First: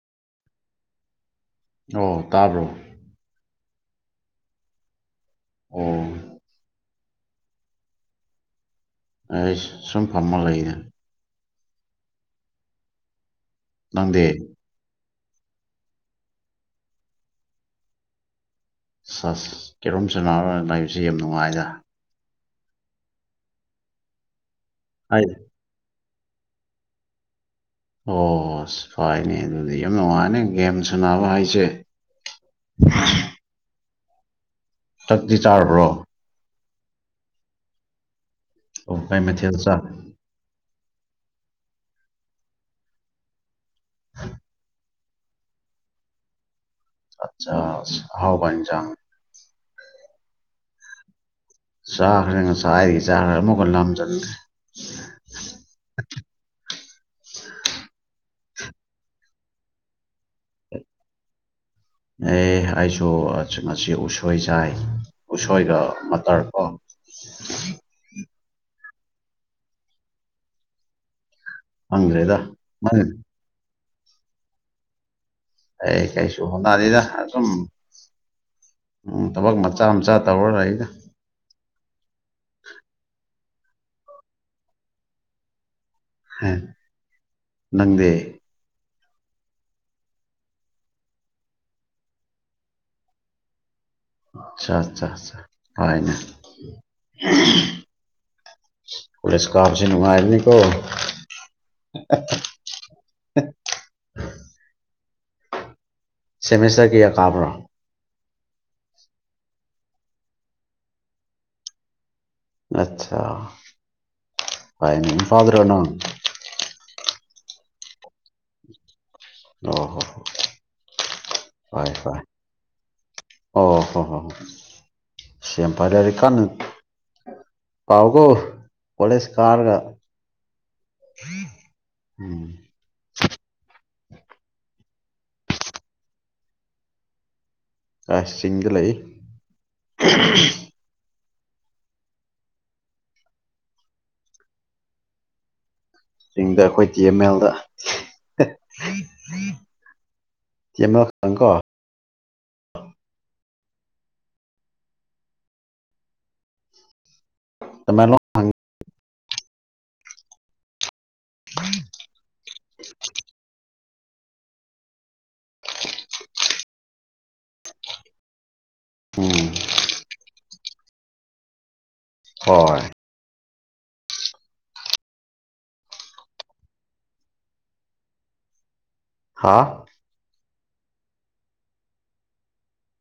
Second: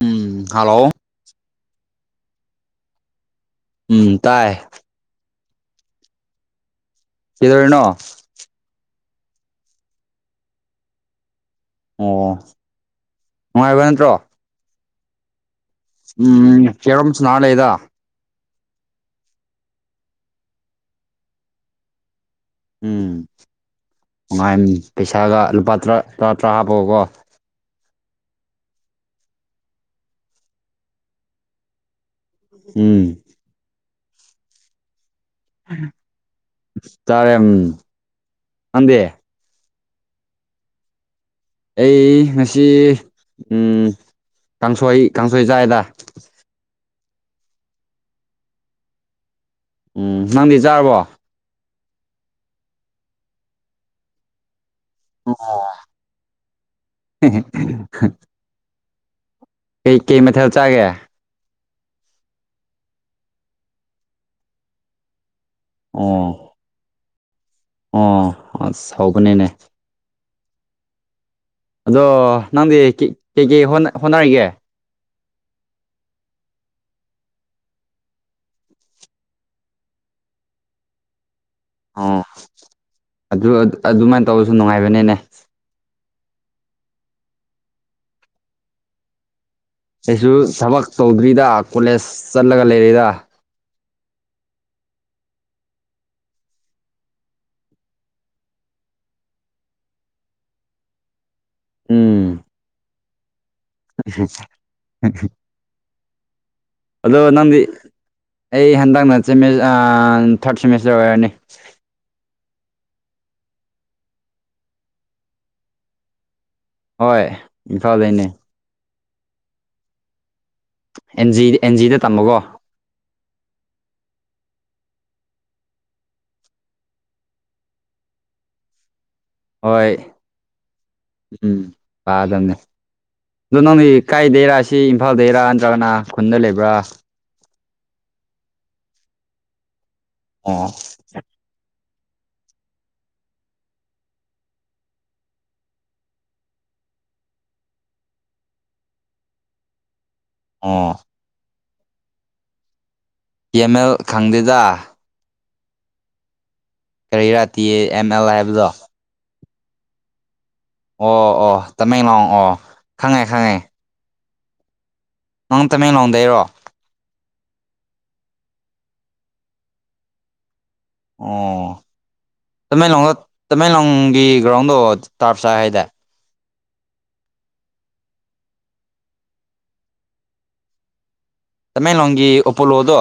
ꯎꯝ hello ꯑꯣ ꯇꯥꯕ꯭ꯔꯣ ꯎꯝ ꯇꯥꯏ ꯑꯣ ꯀꯗꯣꯣꯔꯅꯣ ꯑꯩ ꯁꯨꯝ ꯐꯝꯃ ꯂꯩꯅꯦ ꯑꯣ ꯅꯨꯡꯉꯥꯏꯕ꯭ꯔ ꯅꯠꯇ꯭ꯔꯣ ꯅꯪꯗꯤ ꯎꯝ ꯀꯦꯔꯣꯝꯁꯨ ꯅꯅꯥꯂꯦꯗ ꯁꯁ ꯀꯦꯔꯣꯝ ꯁꯅꯥ ꯂꯥꯛꯏꯕꯁꯤ ꯌꯥꯝ ꯅꯨꯡꯉꯥꯏꯗ ꯎꯝ ꯉꯥꯏ ꯑꯩ ꯄꯩꯁꯥꯒ ꯂꯨꯄꯥ ꯇꯔꯥ ꯇꯔꯥ ꯍꯥꯞꯄꯛꯑꯣꯀꯣ ꯑꯣ ꯐꯣꯏꯅꯦ ꯑꯗꯨꯗꯤ ꯌꯥꯝ ꯅꯨꯡꯉꯥꯏꯅꯤ ꯒꯦꯝ ꯁꯥꯟꯅꯕ ꯍꯥꯏꯁꯦ ꯎꯝ ꯇꯥꯛꯤ ꯆꯥꯈ꯭ꯔꯣ ꯇꯔꯦꯡ ꯑꯣ ꯀꯥꯏ ꯃꯊꯦꯜ ꯆ ꯑꯩ ꯉꯁꯤ ꯎ ꯀꯥꯡꯁꯣꯏ ꯀꯥꯡꯁꯣꯏ ꯖꯥꯥꯏꯗ ꯑꯆꯥ ꯍꯥꯎ ꯖꯥꯡ ꯎꯝ ꯅꯪꯗꯤ ꯆꯥꯔꯕꯣ ꯆꯥꯛꯈ꯭ꯔꯦꯅꯥꯏꯗꯤ ꯆꯈ꯭ꯔꯦ ꯑꯃꯨꯛꯀ ꯂꯝ ꯆꯟꯗꯦ ꯑꯣ ꯀꯩ ꯀꯩ ꯃꯊꯦꯜ ꯆꯥꯒꯦ ꯑꯦ ꯑꯩꯁꯨ ꯃꯁꯤ ꯎꯁꯣꯏ ꯆꯥꯏ ꯎꯁꯣꯏꯒ ꯃꯇꯇꯔ ꯑꯣ ꯀꯣ ꯑꯣ ꯑꯁ ꯍꯧꯕꯅꯦꯅꯦ ꯑꯗꯣ ꯈꯪꯗ꯭ꯔꯦꯗ ꯅꯪꯗꯤ ꯅꯪ ꯀꯩꯀꯩ ꯍꯣꯠꯅꯔꯤꯒꯦ ꯑꯩ ꯀꯩꯁꯨ ꯍꯣꯠꯅꯅꯤꯗ ꯁꯨꯝ ꯊꯕꯛ ꯃꯆꯥ ꯃꯆꯥ ꯇꯧꯔ ꯂꯩ ꯑꯩꯒ ꯑꯣ ꯑꯗꯨ ꯑꯗꯨꯃꯥꯏꯅ ꯇꯧꯕꯔꯁꯨ ꯅꯨꯡꯉꯥꯏꯕꯅꯦꯅꯦ ꯅꯪꯗꯦ ꯑꯩꯁꯨ ꯊꯕꯛ ꯇꯧꯗ꯭ꯔꯤꯗ ꯀꯣꯂꯦꯖ ꯆꯠꯂꯒ ꯂꯩꯔꯤꯗ ꯆꯥ ꯆꯥ ꯆꯥ ꯄꯥꯏꯅ ꯀꯣꯂꯦꯁ ꯀꯕꯁꯤ ꯅꯨꯡꯉꯥꯏꯕꯅꯤ ꯀꯣ ꯎ ꯎꯝ [unintelligible] ꯁꯦꯝꯃꯤꯁꯇꯔ ꯑꯗꯣ ꯅꯪꯗꯤ ꯑꯩ ꯍꯟꯗꯛꯅ ꯊꯥꯔꯠ ꯁꯦꯃꯤꯁꯇꯔ ꯑꯣꯏꯔꯅꯤ ꯑꯠꯁꯥ ꯐꯩꯅꯦ ꯏꯝꯐꯥꯜꯗ꯭ꯔꯣ ꯅꯪ ꯍꯣꯏ ꯏꯝꯐꯥꯜꯗꯩꯅꯦ ꯑꯣ ꯍꯣ ꯍ ꯑꯦꯟꯖꯤ ꯑꯦꯟꯖꯤꯗ ꯇꯝꯕꯀꯣ ꯑꯣ ꯍꯣ ꯍꯣ ꯍꯣꯏ ꯁꯦꯝ ꯐꯔꯦꯗꯤ ꯀꯥꯟꯅ ꯀꯥꯎ ꯀꯣ ꯄꯂꯦꯁ ꯀꯥꯔꯒ ꯍꯣꯏ ꯎꯝ ꯎꯝ ꯄꯥꯗꯝꯅꯦ ꯑꯗꯣ ꯅꯪꯗꯤ ꯀꯥꯏꯗꯩꯔꯥꯁꯤ ꯏꯝꯐꯥꯜꯗꯩꯔꯥ ꯅꯠꯇ꯭ꯔꯒꯅ ꯈꯨꯟꯗ ꯂꯩꯕ꯭ꯔꯥ ꯔ ꯆꯤꯡꯗ ꯂꯩ ꯑꯣ [inaudible] ꯆꯤꯡꯗ ꯑꯩꯈꯣꯏ ꯇꯤ ꯑꯦꯝ ꯑꯦꯜꯗꯤ ꯑꯣ ꯑꯦ ꯑꯪꯀꯣ ꯏꯃꯦꯜ ꯈꯪꯗꯦꯗ ꯀꯔꯤ ꯔꯥ ꯇꯤ ꯑꯦꯝ ꯇꯃꯦꯡꯂꯣꯡ ꯑꯦꯜ ꯈꯪ ꯍꯥꯏꯕꯗꯣ ꯑꯣ ꯑꯣ ꯇꯃꯦꯡꯂꯣꯡ ꯑꯣ ꯈꯪꯉꯦ ꯈꯪꯉꯦ ꯅꯪ ꯇꯃꯦꯡꯂꯣꯡꯗꯩꯔꯣ ꯎꯝ ꯑꯣ ꯍꯣꯏ ꯇꯃꯦꯡꯂꯣꯡꯗ ꯇꯃꯦꯡꯂꯣꯡꯒꯤ ꯒ꯭ꯔꯥꯎꯟꯗꯣ ꯇꯥꯔꯞ ꯆꯥꯏ ꯍꯥꯏꯗ ꯍꯥꯥ ꯇꯃꯦꯡꯂꯣꯡꯒꯤ ꯑꯣꯄꯣꯂꯣꯗꯣ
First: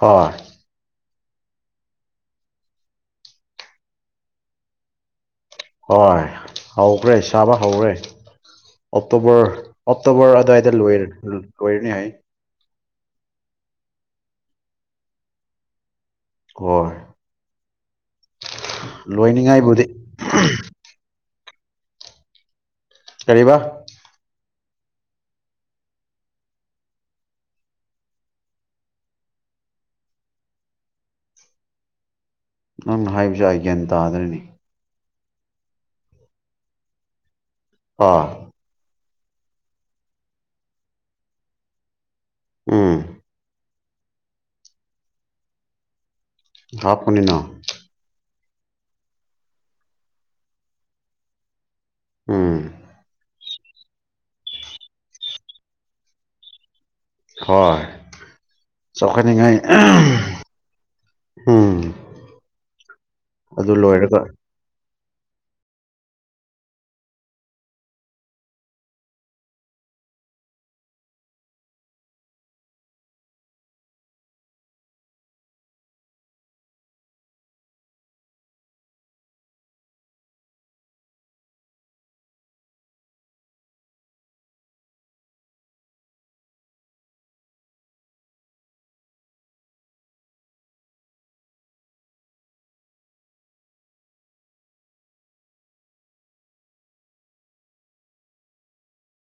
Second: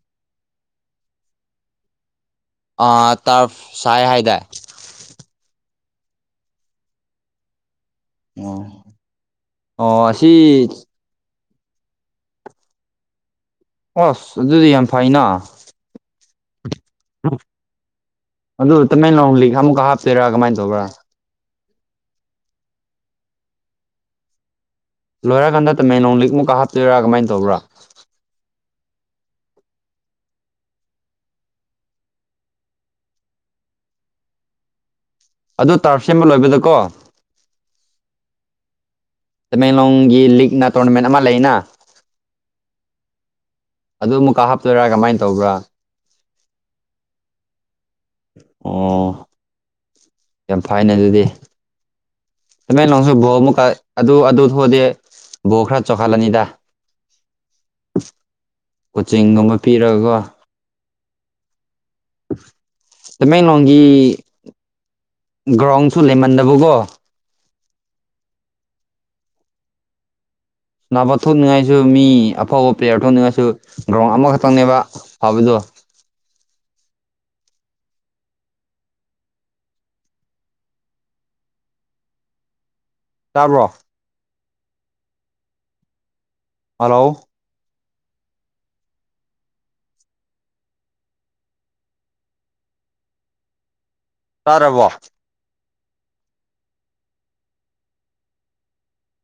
ꯍꯣꯏ ꯑ ꯇꯔꯞ ꯁꯥꯏ ꯍꯥꯏꯗꯥꯏ ꯍꯣꯏ ꯍꯧꯈ꯭ꯔꯦ ꯆꯥꯕ ꯍꯧꯈ꯭ꯔꯦ ꯑꯣꯛꯇꯣꯕꯔ ꯑꯣ ꯑꯁꯤ ꯑꯣꯛꯇꯣꯕꯔ ꯑꯗꯨꯋꯥꯏꯗ ꯂꯣꯏ ꯂꯣꯏꯔꯅꯤ ꯍꯥꯏ ꯑꯁ ꯑꯗꯨꯗꯤ ꯌꯥꯝ ꯐꯩꯅ ꯍꯣꯏ ꯑꯗꯨ ꯇꯃꯦꯡꯂꯣꯡ ꯂꯤꯛ ꯑꯃꯨꯛꯀ ꯂꯣꯏꯅꯤꯡꯉꯥꯏꯕꯨꯗꯤ ꯍꯥꯞꯇꯣꯏꯔꯥ ꯀꯃꯥꯏꯅ ꯇꯧꯕ꯭ꯔꯥ ꯀꯔꯤꯕ ꯂꯣꯏꯔꯀꯥꯟꯗ ꯇꯃꯦꯡꯂꯣꯡ ꯂꯤꯛꯃꯨꯛꯀ ꯍꯥꯞꯇꯣꯏꯔꯥ ꯀꯃꯥꯏꯅ ꯇꯧꯕ꯭ꯔꯥ ꯅꯪꯅ ꯍꯥꯏꯕꯁꯦ ꯑꯩ ꯒ꯭ꯌꯥꯟ ꯇꯥꯗ꯭ꯔꯦꯅꯦ ꯑꯗꯨ ꯇꯥꯔꯞ ꯁꯦꯝꯕ ꯂꯣꯏꯕꯗꯀꯣ ꯑꯥ ꯇꯃꯦꯡꯂꯣꯡꯒꯤ ꯂꯤꯛꯅ ꯇꯣꯔꯅꯥꯃꯦꯟ ꯑꯃ ꯂꯩꯅ ꯎꯝ ꯑꯗꯨ ꯑꯃꯨꯛꯀꯥ ꯍꯥꯞꯇꯣꯏꯔꯥ ꯀꯃꯥꯏꯅ ꯇꯧꯕ꯭ꯔꯥ ꯀꯥꯞꯄꯅꯤꯅ ꯑꯣ ꯌꯥꯝ ꯐꯩꯅꯦ ꯑꯗꯨꯗꯤ ꯎꯝ ꯇꯃꯦꯂꯣꯡꯁꯨ ꯕꯣ ꯑꯃꯨꯛ ꯑꯗꯨ ꯑꯗꯨ ꯊꯣꯛꯗꯦ ꯕꯣ ꯈꯔ ꯆꯥꯎꯈꯥꯠꯂꯅꯤꯗ ꯍꯣꯏ ꯀꯣꯆꯤꯡꯒꯨꯝꯕ ꯆꯥꯎꯈꯠꯅꯤꯡꯉꯥꯏ ꯄꯤꯔꯒꯀꯣ ꯎꯝ ꯑꯗꯨ ꯇꯃꯦꯡꯂꯣꯡꯒꯤ ꯂꯣꯏꯔꯒ ꯒ꯭ꯔꯥꯎꯟꯁꯨ ꯂꯩꯃꯟꯗꯕꯀꯣ ꯅꯥꯕ ꯊꯣꯛꯅꯤꯡꯉꯥꯏꯁꯨ ꯃꯤ ꯑꯐꯕ ꯄ꯭ꯂꯦꯌꯥꯔ ꯊꯣꯛꯅꯤꯡꯉꯥꯏꯁꯨ ꯒ꯭ꯔꯥꯎꯟ ꯑꯃꯈꯛꯇꯪꯅꯦꯕ ꯐꯕꯗꯣ ꯇꯥꯕ꯭ꯔꯣ ꯍꯂꯣ ꯇꯥꯔꯕꯣ